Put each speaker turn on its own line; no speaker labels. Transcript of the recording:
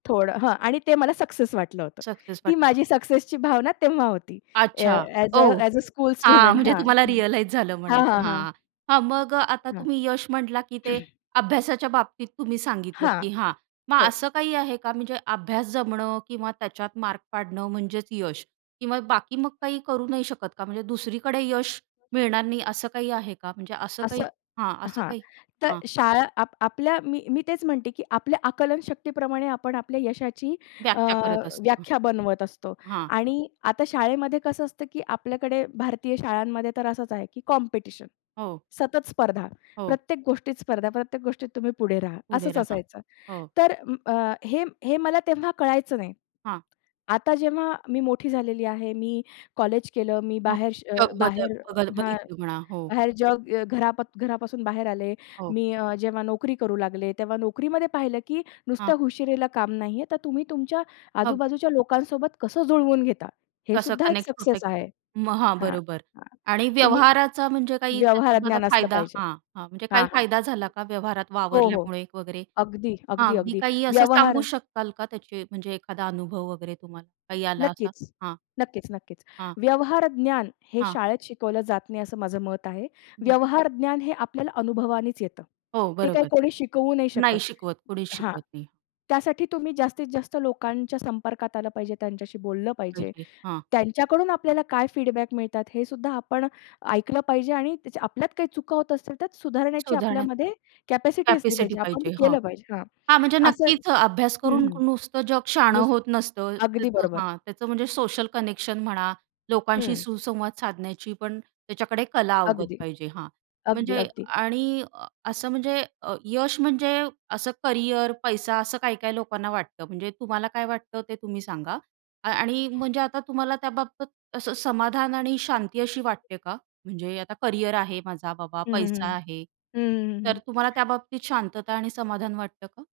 थोडं हं. आणि ते मला सक्सेस वाटलं होतं.
सक्सेस
ती
वाटेना.
माझी सक्सेसची भावना तेव्हा होती. ए ए
अच्छा
as a
oh!
As a school
हां,
स्टुडंट
म्हणजे
हां.
तुम्हाला
हं.
रिअलाईज झालं
हां,
म्हणायचं
हां. हां.
हां, हां. मग अ, आता
हां.
तुम्ही यश म्हटला की ते अभ्यासाच्या बाबतीत तुम्ही सांगितलं
हां,
की हां, मग
हो.
असं काही आहे का म्हणजे अभ्यास जमणं किंवा त्याच्यात मार्क पाडणं म्हणजेच यश किंवा बाकी मग काही करू नाही शकत का? म्हणजे दुसरीकडे यश मिळणार नाही असं काही आहे का? म्हणजे असं काही
असं
हां, असं
हां.
काही
तर
हां.
शाळा आप आपल्या मी, मी तेच म्हणते की आपल्या आकलन शक्तीप्रमाणे आपण आपल्या यशाची अ,
व्याख्या करत असतो.
व्याख्या बनवत असतो.
हां.
आणि आता शाळेमध्ये कसं असतं, की आपल्याकडे भारतीय शाळांमध्ये तर असंच आहे की कॉम्पिटिशन,
हो.
सतत स्पर्धा.
हो.
प्रत्येक गोष्टीत स्पर्धा, प्रत्येक गोष्टीत तुम्ही पुढे राहा.
पुढे
असंच
राहा.
असायचं.
हो.
तर अ, हे हे मला तेव्हा कळायचं नाही.
हां.
आता जेव्हा मी मोठी झालेली आहे. मी कॉलेज केलं, मी
हो.
बाहेर श
[unintelligible] बद्दल
बाहेर
बघ
हां.
बघितलं म्हणा हो.
बाहेर जग घरा घरापासून बाहेर आले.
हो.
मी अ, जेव्हा नोकरी करू लागले, तेव्हा नोकरीमध्ये पाहिलं की
हां.
नुसत्या हुशारीला काम नाहीये. तर तुम्ही तुमच्या
अगदी.
आजूबाजूच्या लोकांसोबत कसं जुळवून घेता
कसं
हेसुद्धा एक
कनेक्ट होतं.
सक्सेस आहे
मग हां,
हां.
बरोबर
हां.
आणि
तुम्ही
व्यवहाराचा म्हणजे काही त्याच्यामध्ये
व्यवहारज्ञान असलं
फायदा
पाहिजे
हां, हां. म्हणजे काही
हां, हां.
फायदा झाला का व्यवहारात
हो, हो.
वावरल्यामुळे वगैरे
अगदी,
हां,
अगदी,
अगदी
अगदी
काही असं
व्यवहार
सांगू शकाल का त्याचे म्हणजे एखादा अनुभव वगैरे तुम्हाला काही आला असा?
नक्कीच,
हां.
नक्कीच, नक्कीच.
हां.
व्यवहार ज्ञान हे
हां.
शाळेत शिकवलं जात नाही असं माझं मत आहे.
बरं.
व्यवहार ज्ञान हे आपल्याला अनुभवानेच येतं.
हो
ते काही
बरोबर.
कोणी शिकवू नाही
नाही
शकत
शिकवत. कोणीच
हां.
शिकवत नाही.
त्यासाठी तुम्ही जास्तीत जास्त लोकांच्या संपर्कात आलं पाहिजे, त्यांच्याशी बोललं पाहिजे.
[unintelligible] हां.
त्यांच्याकडून आपल्याला काय फीडबॅक मिळतात हेसुद्धा आपण ऐकलं पाहिजे आणि त्या आपल्यात काही चुका होत असतील त्यात सुधारण्याची
सुधारणा,
आपल्यामध्ये कॅपॅसिटी असली
कॅपॅसिटी
पाहिजे. आपण ते
पाहिजे. हां,
केलं पाहिजे हां.
हां, म्हणजे
असं
नक्कीच अ, अभ्यास
हं,
करून
हं.
नुसतं जग शहाणं
नुस
होत नसतं.
अगदी
त्याचं
बरोबर.
हां त्याचं म्हणजे सोशल कनेक्शन म्हणा, लोकांशी
हं.
सुसंवाद साधण्याचीपण त्याच्याकडे कला अवगत
अगदी,
पाहिजे हां,
अगदी,
म्हणजे
अगदी.
आणि अ असं म्हणजे अ, यश म्हणजे असं करियर, पैसा असं काही-काही लोकांना वाटतं म्हणजे तुम्हाला काय वाटतं ते तुम्ही सांगा? अ आणि म्हणजे आता तुम्हाला त्याबाबत असं समाधान आणि शांती अशी वाटते का? म्हणजे आता करियर आहे माझा, बाबा
हं, हं.
पैसा आहे.
हं, हं.
तर
हं,
तुम्हाला
हं.
त्याबाबतीत शांतता आणि समाधान वाटतं का?